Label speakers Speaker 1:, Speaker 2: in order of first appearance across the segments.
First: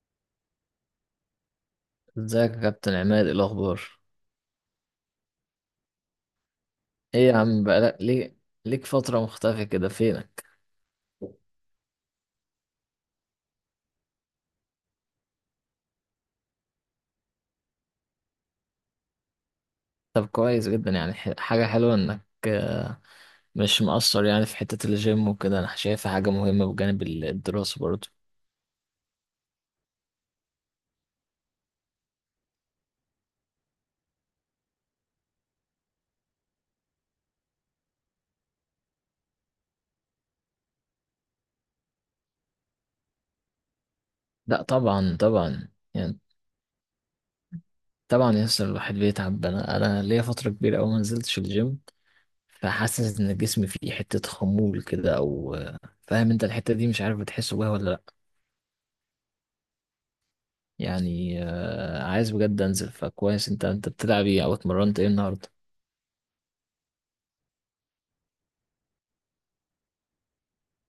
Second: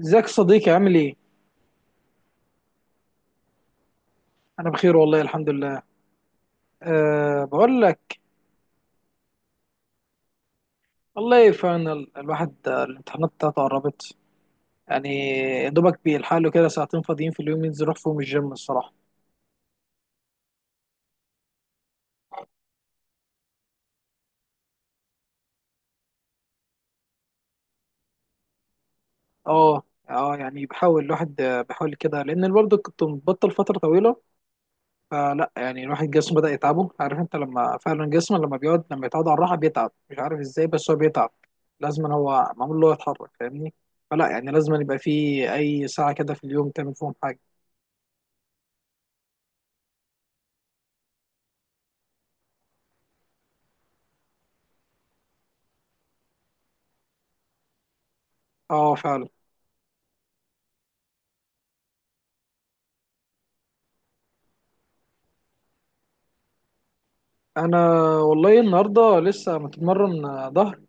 Speaker 1: ازيك يا صديقي، عامل ايه؟
Speaker 2: ازيك يا كابتن عماد؟ ايه الاخبار؟
Speaker 1: انا بخير والله، الحمد لله.
Speaker 2: ايه يا
Speaker 1: أه،
Speaker 2: عم؟
Speaker 1: بقول
Speaker 2: بقالك
Speaker 1: لك،
Speaker 2: ليه ليك فترة مختفي كده؟ فينك؟
Speaker 1: والله فاينل الواحد، الامتحانات بتاعته قربت يعني. يا دوبك بيلحق له كده ساعتين فاضيين في اليوم، ينزل يروح فيهم الجيم الصراحه.
Speaker 2: طب كويس جدا، يعني حاجة حلوة انك مش مقصر يعني في حتة الجيم وكده. انا شايفها حاجة مهمة بجانب الدراسة برضه.
Speaker 1: اه. اه يعني بحاول الواحد، بحاول كده، لان برضه كنت مبطل فتره طويله. فلا يعني الواحد جسمه بدأ يتعبه، عارف انت لما فعلا جسمه لما بيقعد، لما يتعود على الراحه بيتعب، مش عارف ازاي، بس هو بيتعب. لازم هو معمول له يتحرك، فاهمني؟ فلا يعني
Speaker 2: لا
Speaker 1: لازم يبقى
Speaker 2: طبعا
Speaker 1: فيه
Speaker 2: طبعا،
Speaker 1: اي ساعه
Speaker 2: يعني
Speaker 1: كده في اليوم تعمل فيهم حاجه.
Speaker 2: طبعا يسر الواحد بيتعب. انا ليا فترة كبيرة اوي ما نزلتش الجيم. فحاسس ان جسمي فيه حتة خمول كده او فاهم انت الحتة دي؟ مش عارف، بتحس بيها ولا لا؟
Speaker 1: اه فعلا.
Speaker 2: يعني عايز بجد انزل. فكويس، انت بتلعب ايه او اتمرنت ايه النهاردة؟
Speaker 1: انا والله النهارده لسه متمرن، ظهر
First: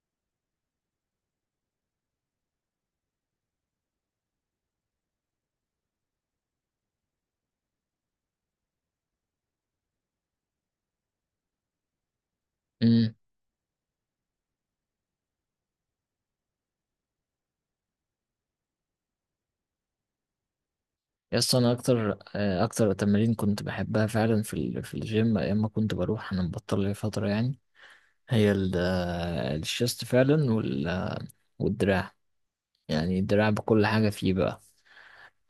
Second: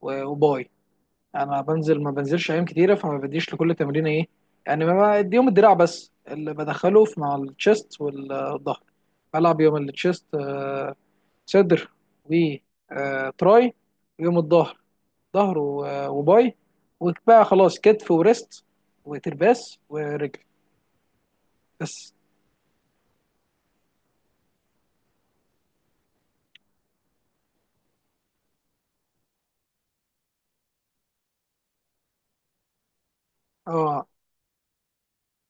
Speaker 1: وباي. انا بنزل ما بنزلش ايام كتيره، فما بديش لكل تمرين ايه، يعني ما بديهم الدراع، بس اللي بدخله في مع التشيست والظهر. بلعب يوم التشيست صدر
Speaker 2: امم.
Speaker 1: وتراي، ويوم الظهر ظهر وباي، وبقى خلاص كتف وريست وترباس ورجل.
Speaker 2: يس، انا
Speaker 1: بس.
Speaker 2: اكتر تمارين كنت بحبها فعلا في الجيم ايام ما كنت بروح. انا مبطل لي فتره يعني. هي الشيست فعلا والدراع. يعني الدراع بكل
Speaker 1: اه.
Speaker 2: حاجه فيه بقى.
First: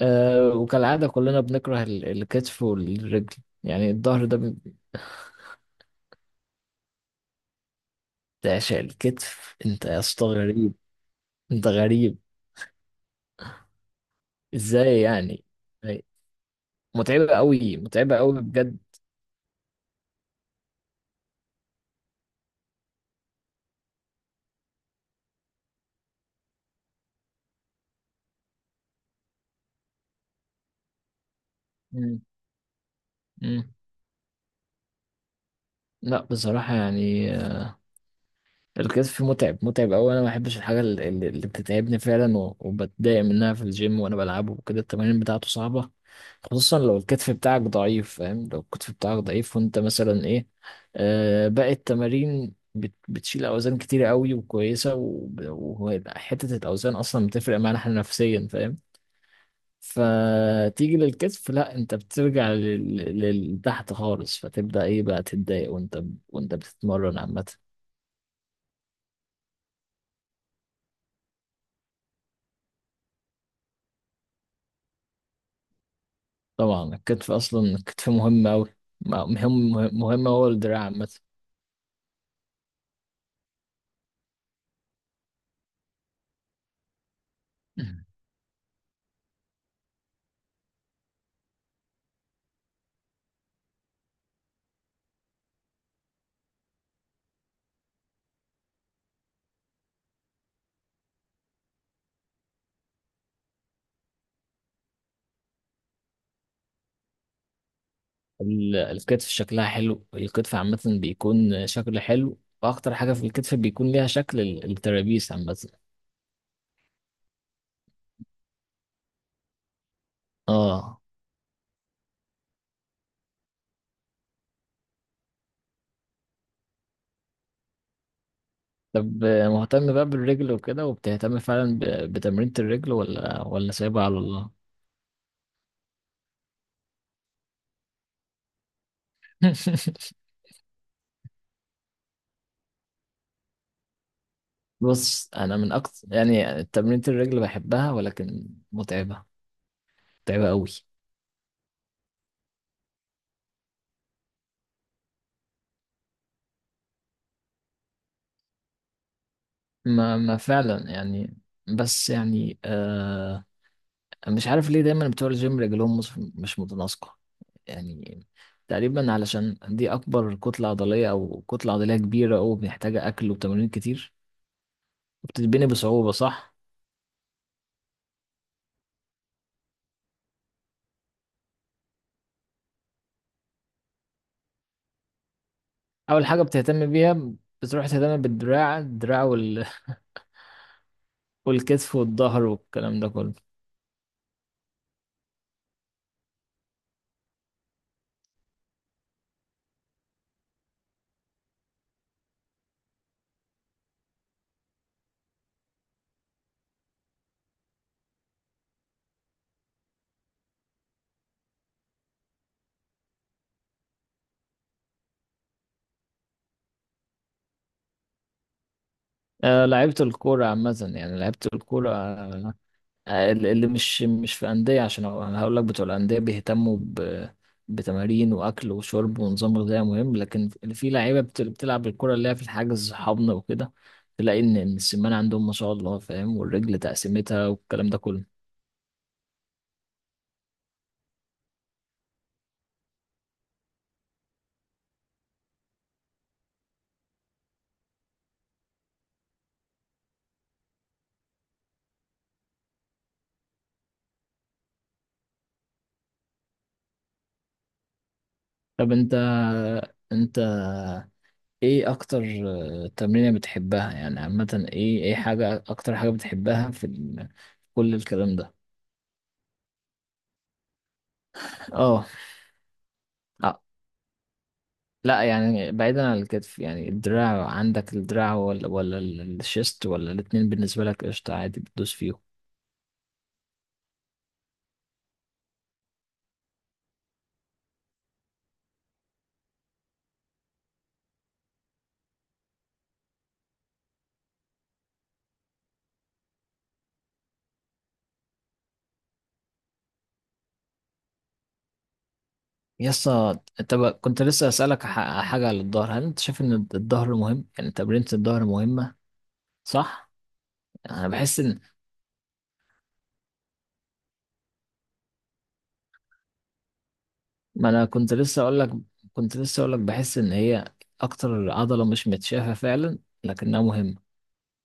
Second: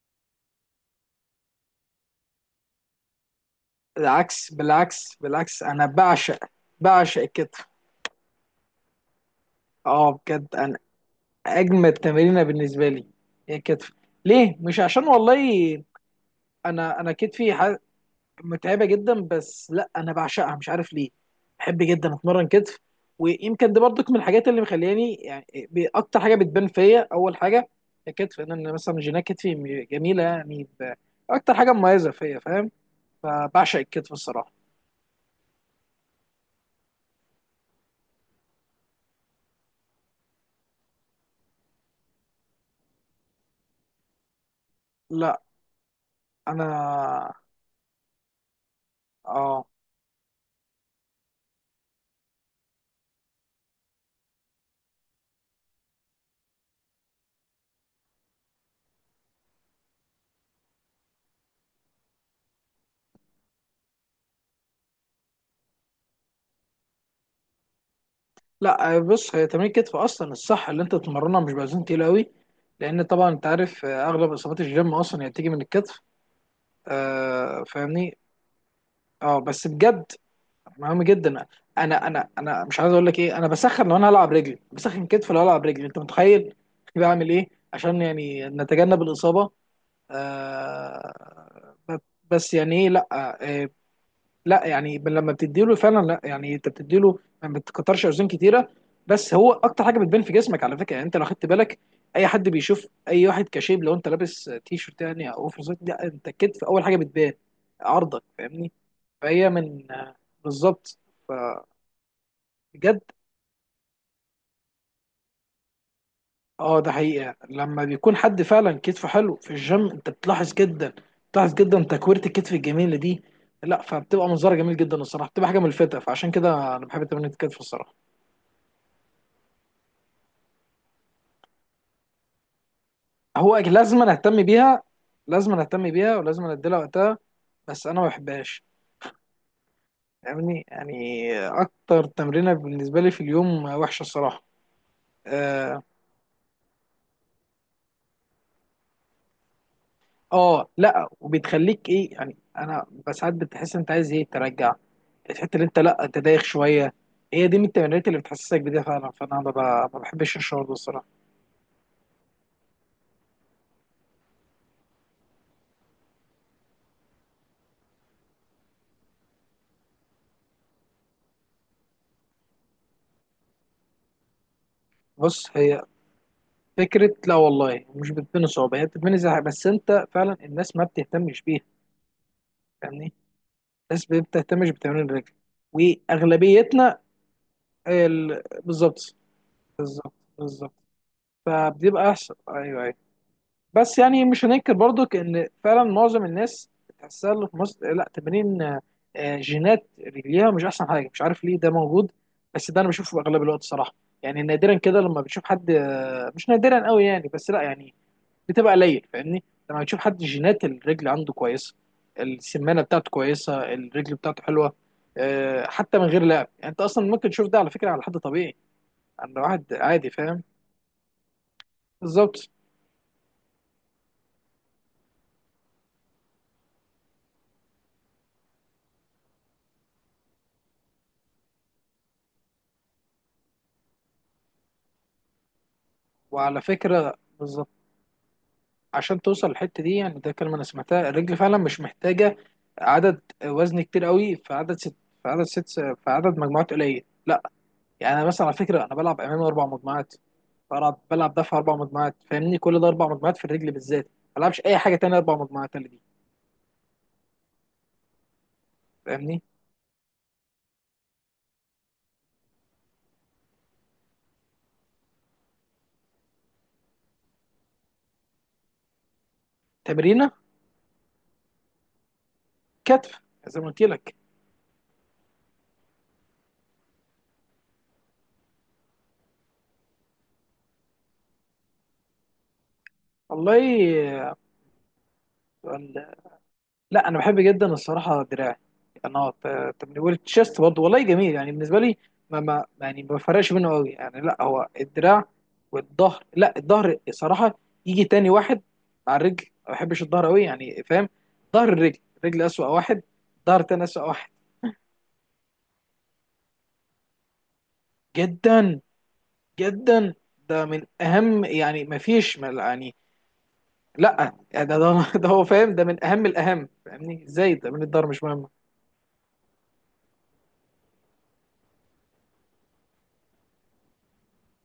Speaker 2: أه، وكالعاده كلنا بنكره الكتف والرجل. يعني الظهر ده
Speaker 1: بالعكس، بالعكس، بالعكس، انا بعشق الكتف.
Speaker 2: تعشق الكتف انت يا
Speaker 1: اه،
Speaker 2: اسطى؟ غريب.
Speaker 1: بجد.
Speaker 2: انت
Speaker 1: اجمد
Speaker 2: غريب.
Speaker 1: تمرينه بالنسبه لي هي الكتف. ليه؟ مش
Speaker 2: ازاي
Speaker 1: عشان
Speaker 2: يعني؟
Speaker 1: والله
Speaker 2: أي.
Speaker 1: انا
Speaker 2: متعبه
Speaker 1: كتفي
Speaker 2: قوي، متعبه قوي بجد.
Speaker 1: متعبه جدا، بس لا انا بعشقها مش عارف ليه. بحب جدا اتمرن كتف. ويمكن دي برضك من الحاجات اللي مخلياني يعني، اكتر حاجه بتبان فيا اول حاجه الكتف. انا مثلا جينات كتفي جميله يعني، اكتر حاجه مميزه
Speaker 2: مم.
Speaker 1: فيا فاهم.
Speaker 2: مم.
Speaker 1: فبعشق الكتف الصراحه.
Speaker 2: لا، بصراحه يعني، الكتف متعب، متعب أوي. أنا ما بحبش الحاجة اللي بتتعبني فعلا وبتضايق منها في الجيم وأنا بلعبه وكده، التمارين
Speaker 1: لا
Speaker 2: بتاعته صعبة.
Speaker 1: انا.
Speaker 2: خصوصا لو الكتف بتاعك ضعيف، فاهم؟ لو الكتف بتاعك ضعيف
Speaker 1: اه.
Speaker 2: وأنت مثلا إيه. باقي التمارين بتشيل أوزان كتيرة أوي وكويسة، وحتة الأوزان أصلا بتفرق معانا إحنا نفسيا، فاهم؟ فتيجي للكتف، لا، انت بترجع لتحت خالص، فتبدأ ايه بقى تتضايق. وانت بتتمرن عامة.
Speaker 1: لا آه، بص، هي تمرين الكتف اصلا الصح اللي انت تتمرنها مش باوزان تقيله قوي، لان طبعا انت عارف، اغلب اصابات الجيم اصلا هي بتيجي من الكتف.
Speaker 2: طبعا الكتف اصلا
Speaker 1: آه،
Speaker 2: الكتف
Speaker 1: فاهمني.
Speaker 2: مهم اوي.
Speaker 1: اه بس
Speaker 2: مهم،
Speaker 1: بجد،
Speaker 2: مهم هو الدراع
Speaker 1: مهم
Speaker 2: عامه.
Speaker 1: جدا. انا مش عايز اقول لك ايه، انا بسخن لو انا هلعب رجلي، بسخن كتف لو هلعب رجلي، انت متخيل؟ بعمل ايه عشان يعني نتجنب الاصابه. آه. بس يعني ايه، لا. آه، لا يعني لما بتديله فعلا، لا يعني انت بتديله، ما بتكترش اوزان كتيره. بس هو اكتر حاجه بتبان في جسمك على فكره، يعني انت لو خدت بالك، اي حد بيشوف اي واحد كشيب، لو انت لابس تي شيرت يعني، او اوفر سايز، لا انت الكتف اول حاجه بتبان، عرضك فاهمني.
Speaker 2: الكتف
Speaker 1: فهي
Speaker 2: شكلها
Speaker 1: من،
Speaker 2: حلو، الكتف عامه
Speaker 1: بالظبط.
Speaker 2: بيكون شكل حلو، واكتر
Speaker 1: فبجد.
Speaker 2: حاجه في الكتف بيكون ليها شكل الترابيس عامه.
Speaker 1: اه، ده حقيقه لما بيكون حد فعلا كتفه حلو في الجيم انت بتلاحظ جدا.
Speaker 2: اه.
Speaker 1: بتلاحظ جدا تكويره الكتف الجميله دي. لا، فبتبقى منظره جميل جدا الصراحه، بتبقى حاجه ملفته، فعشان كده انا بحب تمرين الكتف الصراحه.
Speaker 2: طب مهتم بقى بالرجل وكده، وبتهتم فعلا بتمرينة الرجل ولا
Speaker 1: هو
Speaker 2: ولا
Speaker 1: لازم
Speaker 2: سايبها
Speaker 1: أنا
Speaker 2: على
Speaker 1: اهتم
Speaker 2: الله؟
Speaker 1: بيها، لازم أنا اهتم بيها ولازم أنا اديلها وقتها، بس انا ما بحبهاش فاهمني. يعني اكتر تمرينه بالنسبه لي في اليوم وحشه الصراحه.
Speaker 2: بص، انا من
Speaker 1: اه.
Speaker 2: اكتر يعني تمرينة الرجل بحبها، ولكن متعبة. متعبة قوي.
Speaker 1: لا وبتخليك ايه يعني، انا بس ساعات بتحس انت عايز ايه ترجع الحته اللي انت، لا انت دايخ شويه، هي دي من التمرينات اللي بتحسسك بده فعلا، فانا ما
Speaker 2: ما
Speaker 1: بحبش
Speaker 2: ما
Speaker 1: الشعور ده
Speaker 2: فعلا
Speaker 1: الصراحه.
Speaker 2: يعني. بس يعني مش عارف ليه دايما بتوع الجيم رجلهم مش متناسقة. يعني، تقريبا علشان دي أكبر كتلة عضلية، أو كتلة عضلية كبيرة، أو محتاجة أكل وتمارين كتير.
Speaker 1: بص
Speaker 2: وبتتبني
Speaker 1: هي
Speaker 2: بصعوبة، صح؟
Speaker 1: فكره، لا والله مش بتبني صعوبه، هي بتبني زهق، بس انت فعلا الناس ما بتهتمش بيها فاهمني. الناس بتهتمش بتمرين الرجل
Speaker 2: أول حاجة بتهتم
Speaker 1: واغلبيتنا.
Speaker 2: بيها بتروح تهتم بالدراع
Speaker 1: بالظبط،
Speaker 2: الدراع
Speaker 1: بالظبط، بالظبط،
Speaker 2: والكتف
Speaker 1: فبتبقى احسن.
Speaker 2: والظهر
Speaker 1: ايوه، ايوه.
Speaker 2: والكلام ده كله.
Speaker 1: بس يعني مش هننكر برضك ان فعلا معظم الناس تحسها اللي في مصر لا تمارين، جينات رجليها مش احسن حاجه مش عارف ليه ده موجود، بس ده انا بشوفه اغلب الوقت صراحه. يعني نادرا كده لما بتشوف حد، مش نادرا قوي يعني، بس لا يعني بتبقى قليل فاهمني، لما بتشوف حد جينات الرجل عنده كويسه، السمانه بتاعته كويسه، الرجل بتاعته حلوه، حتى من غير لعب، يعني انت اصلا ممكن تشوف ده على فكره على حد طبيعي، عند واحد
Speaker 2: أه، لعبت
Speaker 1: عادي فاهم.
Speaker 2: الكورة عامة يعني، لعبت الكورة.
Speaker 1: بالظبط.
Speaker 2: اللي مش في أندية، عشان أنا هقول لك بتوع الأندية بيهتموا بتمارين وأكل وشرب ونظام غذائي مهم، لكن اللي في لعيبة بتلعب الكرة اللي هي في الحجز حضن وكده، تلاقي إن السمان عندهم ما شاء الله، فاهم؟
Speaker 1: وعلى
Speaker 2: والرجل
Speaker 1: فكره،
Speaker 2: تقسيمتها
Speaker 1: بالظبط.
Speaker 2: والكلام ده كله.
Speaker 1: عشان توصل للحته دي يعني ده كلمه انا سمعتها، الرجل فعلا مش محتاجه عدد وزن كتير قوي، في عدد مجموعات قليل. يعني انا مثلا على فكره انا بلعب امامي 4 مجموعات، بلعب دفع 4 مجموعات فاهمني. كل ده 4 مجموعات في الرجل بالذات، ما بلعبش اي حاجه تانية 4 مجموعات اللي دي،
Speaker 2: طب، أنت
Speaker 1: فاهمني.
Speaker 2: أنت إيه أكتر تمرينة بتحبها يعني عامة؟ إيه حاجة، أكتر حاجة بتحبها في كل الكلام ده؟
Speaker 1: تمرينه
Speaker 2: آه.
Speaker 1: كتف زي ما قلت لك.
Speaker 2: لا، يعني بعيدا عن الكتف، يعني الدراع عندك، الدراع ولا الشيست، ولا الاتنين بالنسبة لك قشطة عادي بتدوس فيهم؟
Speaker 1: والله لا، انا بحب جدا الصراحه دراعي. انا تمرين والتشيست برضه والله جميل يعني بالنسبه لي، ما يعني ما بفرقش منه قوي يعني، لا هو الدراع والظهر. لا، الظهر صراحه يجي تاني واحد مع الرجل، ما بحبش الظهر قوي يعني فاهم. ظهر، الرجل الرجل اسوأ واحد،
Speaker 2: يسا،
Speaker 1: ظهر تاني اسوأ
Speaker 2: كنت
Speaker 1: واحد
Speaker 2: لسه أسألك حاجة على الظهر. هل انت شايف ان الظهر مهم؟ يعني تمرينة الظهر
Speaker 1: جدا
Speaker 2: مهمة. صح.
Speaker 1: جدا. ده من
Speaker 2: انا بحس
Speaker 1: اهم
Speaker 2: ان،
Speaker 1: يعني، ما فيش ما يعني، لا يعني ده ده هو فاهم، ده من اهم الاهم فاهمني، ازاي
Speaker 2: ما
Speaker 1: ده من
Speaker 2: انا
Speaker 1: الظهر
Speaker 2: كنت
Speaker 1: مش
Speaker 2: لسه
Speaker 1: مهم.
Speaker 2: اقول لك كنت لسه اقول لك بحس ان هي اكتر عضلة مش متشافة فعلا، لكنها مهمة.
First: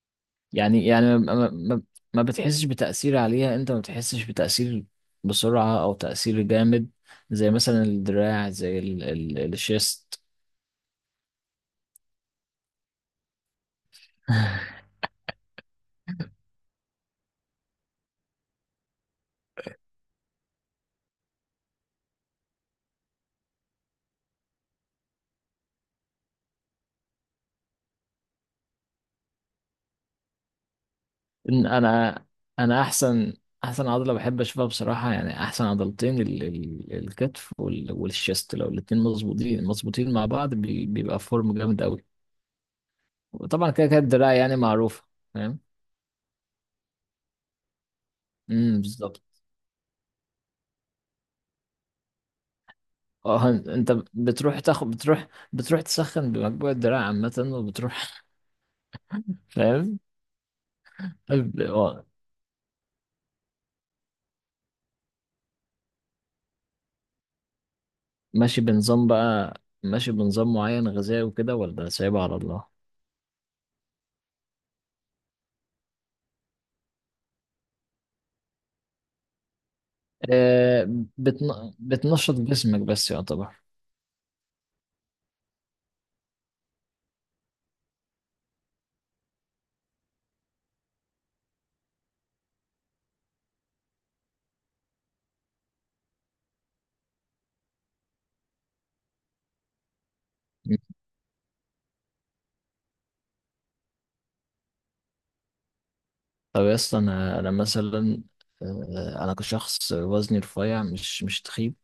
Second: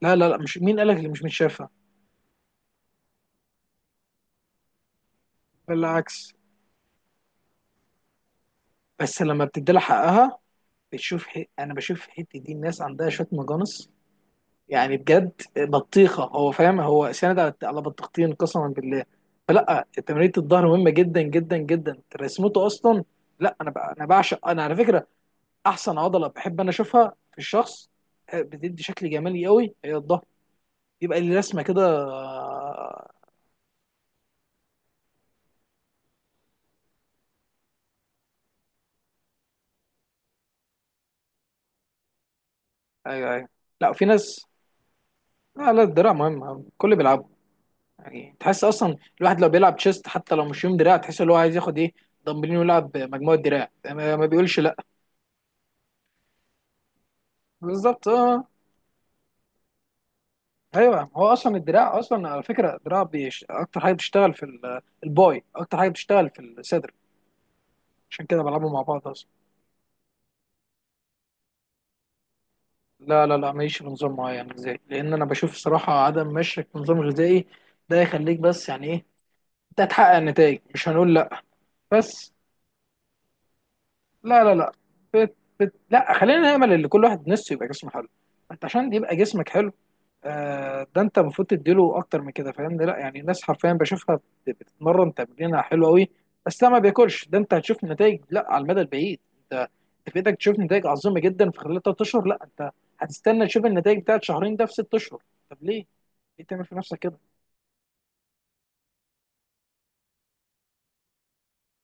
Speaker 1: لا لا لا، مش مين
Speaker 2: يعني
Speaker 1: قالك اللي
Speaker 2: يعني
Speaker 1: مش
Speaker 2: ما, ما,
Speaker 1: متشافه،
Speaker 2: ما ما بتحسش بتأثير عليها، انت ما بتحسش بتأثير بسرعة او
Speaker 1: بالعكس،
Speaker 2: تأثير جامد. زي مثلا الدراع، زي ال
Speaker 1: بس لما
Speaker 2: ال
Speaker 1: بتدي لها
Speaker 2: الشيست.
Speaker 1: حقها بتشوف انا بشوف الحته دي الناس عندها شويه مجانس يعني، بجد بطيخه هو فاهم، هو سند على على بطيختين قسما بالله. فلا تمرينة الظهر مهمه جدا جدا جدا، رسمته اصلا. لا انا انا بعشق، انا على فكره احسن عضله بحب انا اشوفها في الشخص، بتدي شكل جمالي قوي هي الظهر، يبقى اللي رسمه
Speaker 2: إن
Speaker 1: كده،
Speaker 2: انا احسن عضلة بحب اشوفها بصراحة. يعني احسن عضلتين ال ال الكتف والشيست، لو الاتنين مظبوطين، مظبوطين مع بعض بيبقى فورم جامد قوي.
Speaker 1: ايوه ايوه.
Speaker 2: وطبعا كده
Speaker 1: لا،
Speaker 2: كده
Speaker 1: في
Speaker 2: الدراع
Speaker 1: ناس.
Speaker 2: يعني معروفة، فاهم؟
Speaker 1: لا لا، الدراع مهم كل بيلعبها يعني، تحس
Speaker 2: امم،
Speaker 1: اصلا
Speaker 2: بالظبط.
Speaker 1: الواحد لو بيلعب تشيست حتى لو مش يوم دراع تحس ان هو عايز ياخد ايه، دمبلين ويلعب مجموعه
Speaker 2: اه،
Speaker 1: دراع،
Speaker 2: انت
Speaker 1: ما
Speaker 2: بتروح
Speaker 1: بيقولش لا.
Speaker 2: تاخد، بتروح تسخن بمجموع الدراع عامة
Speaker 1: بالظبط
Speaker 2: وبتروح،
Speaker 1: اه.
Speaker 2: فاهم؟
Speaker 1: ايوه، هو اصلا
Speaker 2: طب،
Speaker 1: الدراع اصلا على فكره الدراع اكتر حاجه بتشتغل في الباي، اكتر حاجه بتشتغل في الصدر، عشان كده
Speaker 2: ماشي
Speaker 1: بلعبه مع بعض
Speaker 2: بنظام
Speaker 1: اصلا.
Speaker 2: بقى، ماشي بنظام معين غذائي وكده، ولا سايبها على الله؟
Speaker 1: لا لا لا، ماليش في نظام معين. ازاي؟ لان انا بشوف الصراحه عدم مشيك في نظام غذائي ده يخليك، بس يعني ايه، انت هتحقق نتائج مش
Speaker 2: آه.
Speaker 1: هنقول لا، بس.
Speaker 2: بتنشط جسمك بس، يعتبر.
Speaker 1: لا لا لا. فت. فت. لا خلينا نأمل ان كل واحد نفسه يبقى جسمه حلو. انت عشان يبقى جسمك حلو، آه، ده انت المفروض تديله اكتر من كده فاهمني. لا يعني الناس حرفيا بشوفها بتتمرن تمرينها حلو قوي، بس ده ما بياكلش، ده انت هتشوف نتائج لا على المدى البعيد، انت انت في ايدك تشوف
Speaker 2: مم.
Speaker 1: نتائج عظيمه جدا في خلال 3 اشهر، لا انت هتستنى تشوف النتائج بتاعت شهرين ده في 6 اشهر. طب ليه؟ ليه
Speaker 2: طب
Speaker 1: تعمل
Speaker 2: يا
Speaker 1: في
Speaker 2: اسطى،
Speaker 1: نفسك كده؟
Speaker 2: انا مثلا انا كشخص، وزني رفيع مش تخيب.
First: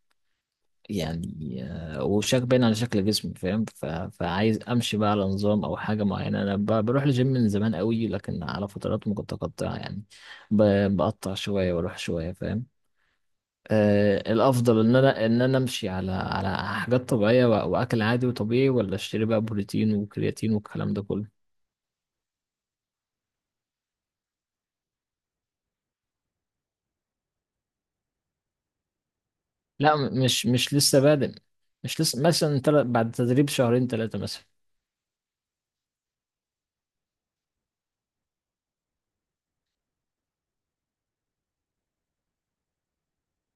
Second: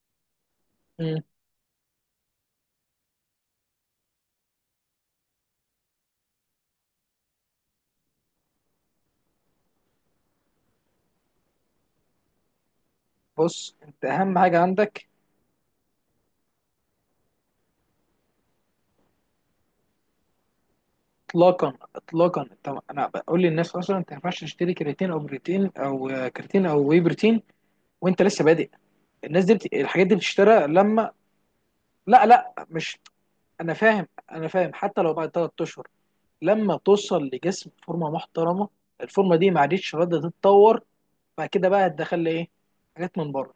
Speaker 1: مم.
Speaker 2: يعني وشك باين على شكل جسمي، فاهم؟ فعايز امشي بقى على نظام او حاجه معينه. انا بروح الجيم من زمان قوي، لكن على فترات متقطعه يعني. ب... بقطع شويه واروح شويه، فاهم؟
Speaker 1: بص انت اهم حاجه
Speaker 2: الافضل ان
Speaker 1: عندك.
Speaker 2: انا ان انا امشي على حاجات طبيعيه، واكل عادي وطبيعي، ولا اشتري بقى بروتين وكرياتين والكلام ده كله؟
Speaker 1: اطلاقا، اطلاقا، انت، انا بقول للناس اصلا انت ما ينفعش تشتري كرياتين او بروتين او، آه، كرياتين او واي بروتين وانت لسه بادئ. الناس دي
Speaker 2: لا،
Speaker 1: الحاجات دي
Speaker 2: مش
Speaker 1: بتشترى
Speaker 2: مش لسه
Speaker 1: لما،
Speaker 2: بادئ. مش لسه،
Speaker 1: لا لا،
Speaker 2: مثلا
Speaker 1: مش.
Speaker 2: بعد تدريب
Speaker 1: انا
Speaker 2: شهرين
Speaker 1: فاهم،
Speaker 2: ثلاثه مثلا.
Speaker 1: انا فاهم، حتى لو بعد 3 اشهر لما توصل لجسم فورمه محترمه، الفورمه دي ما عادتش راضيه تتطور، بعد كده بقى هتدخل لي ايه؟ حاجات من بره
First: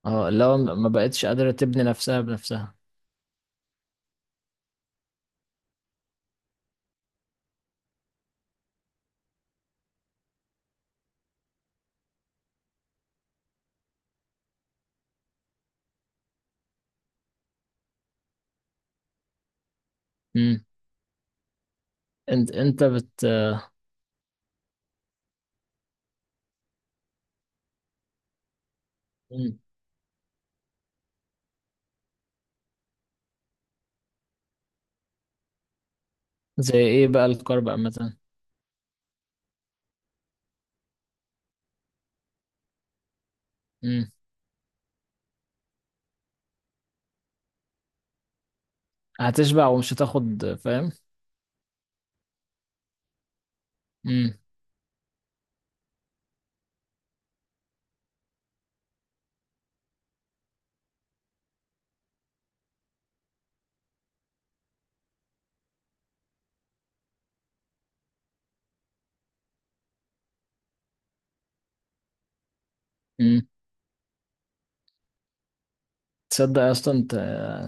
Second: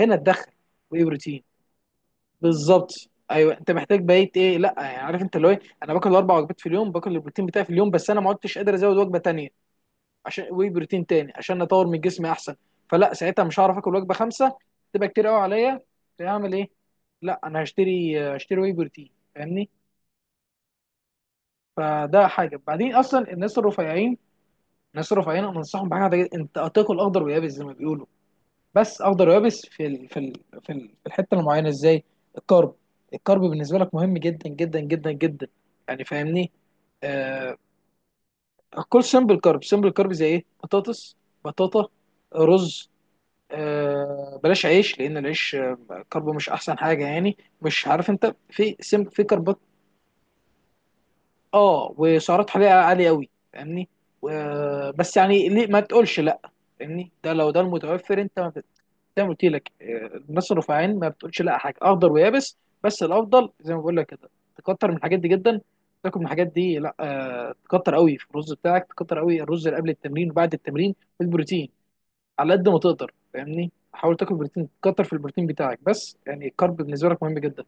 Speaker 1: هنا
Speaker 2: اه،
Speaker 1: تدخل،
Speaker 2: لو ما
Speaker 1: واي
Speaker 2: بقتش
Speaker 1: بروتين،
Speaker 2: قادره تبني نفسها بنفسها.
Speaker 1: بالظبط. ايوه انت محتاج بقيت ايه، إيه، لا يعني عارف انت اللي هو ايه، انا باكل 4 وجبات في اليوم، باكل البروتين بتاعي في اليوم، بس انا ما عدتش قادر ازود وجبه تانيه عشان واي بروتين تاني عشان اطور من جسمي احسن، فلا ساعتها مش هعرف اكل وجبه خمسه، تبقى كتير قوي عليا، فاعمل ايه؟ لا انا هشتري، هشتري واي بروتين فاهمني.
Speaker 2: امم.
Speaker 1: فده
Speaker 2: انت
Speaker 1: حاجه.
Speaker 2: انت
Speaker 1: بعدين
Speaker 2: بت
Speaker 1: اصلا الناس
Speaker 2: آه،
Speaker 1: الرفيعين، الناس الرفيعين انا انصحهم بحاجه، انت هتاكل اخضر ويابس زي ما بيقولوا، بس اخضر
Speaker 2: مم.
Speaker 1: ويابس في الحته المعينه. ازاي؟ الكارب. الكارب بالنسبه لك مهم جدا جدا جدا جدا يعني فاهمني.
Speaker 2: زي ايه بقى
Speaker 1: آه...
Speaker 2: الكارب عامه؟
Speaker 1: كل سمبل كارب، سمبل كارب زي ايه، بطاطس، بطاطا، رز،
Speaker 2: امم.
Speaker 1: بلاش عيش لان العيش، كربه مش احسن حاجه، يعني مش عارف انت في سم في كربات.
Speaker 2: هتشبع ومش هتاخد، فاهم؟
Speaker 1: اه، وسعرات حراريه عاليه قوي فاهمني.
Speaker 2: امم.
Speaker 1: بس يعني ليه ما تقولش لا فاهمني، ده لو ده المتوفر انت ما بت- زي ما قلت لك، الناس الرفيعين ما بتقولش لا حاجه اخضر ويابس، بس الافضل زي ما بقول لك كده، تكتر من الحاجات دي جدا، تاكل من الحاجات دي لا، تكتر قوي في الرز بتاعك، تكتر قوي الرز اللي قبل التمرين وبعد التمرين والبروتين على قد ما تقدر
Speaker 2: امم.
Speaker 1: فاهمني، حاول تاكل بروتين، كتر في البروتين بتاعك، بس يعني
Speaker 2: تصدق
Speaker 1: الكارب
Speaker 2: اصلا،
Speaker 1: بالنسبه لك مهم جدا.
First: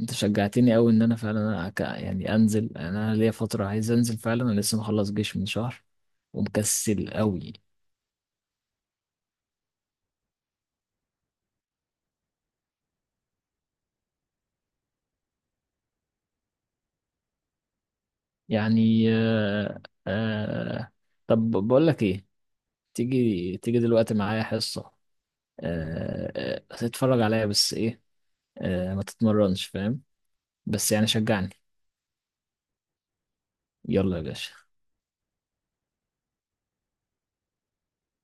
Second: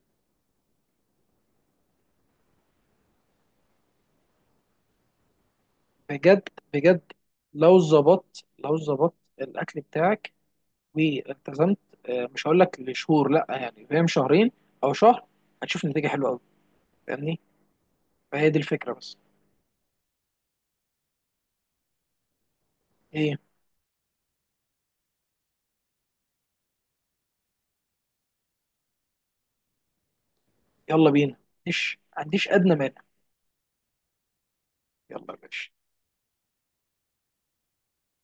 Speaker 2: انت شجعتني قوي ان انا فعلا يعني انزل. يعني انا ليا فتره عايز انزل فعلا. انا لسه مخلص جيش من شهر،
Speaker 1: بجد.
Speaker 2: ومكسل
Speaker 1: بجد.
Speaker 2: قوي.
Speaker 1: لو ظبطت، لو ظبطت الاكل بتاعك والتزمت، مش هقول لك لشهور لا يعني فاهم، شهرين او شهر، هتشوف نتيجه حلوه قوي فاهمني. فهي دي الفكره
Speaker 2: يعني
Speaker 1: بس.
Speaker 2: طب، بقول لك ايه؟
Speaker 1: ايه.
Speaker 2: تيجي تيجي دلوقتي معايا حصه؟ آه... تتفرج عليا، بس ايه، ما تتمرنش، فاهم؟ بس يعني
Speaker 1: يلا بينا،
Speaker 2: شجعني.
Speaker 1: مش عنديش ادنى مانع.
Speaker 2: يلا يا باشا!
Speaker 1: يلا يا باشا.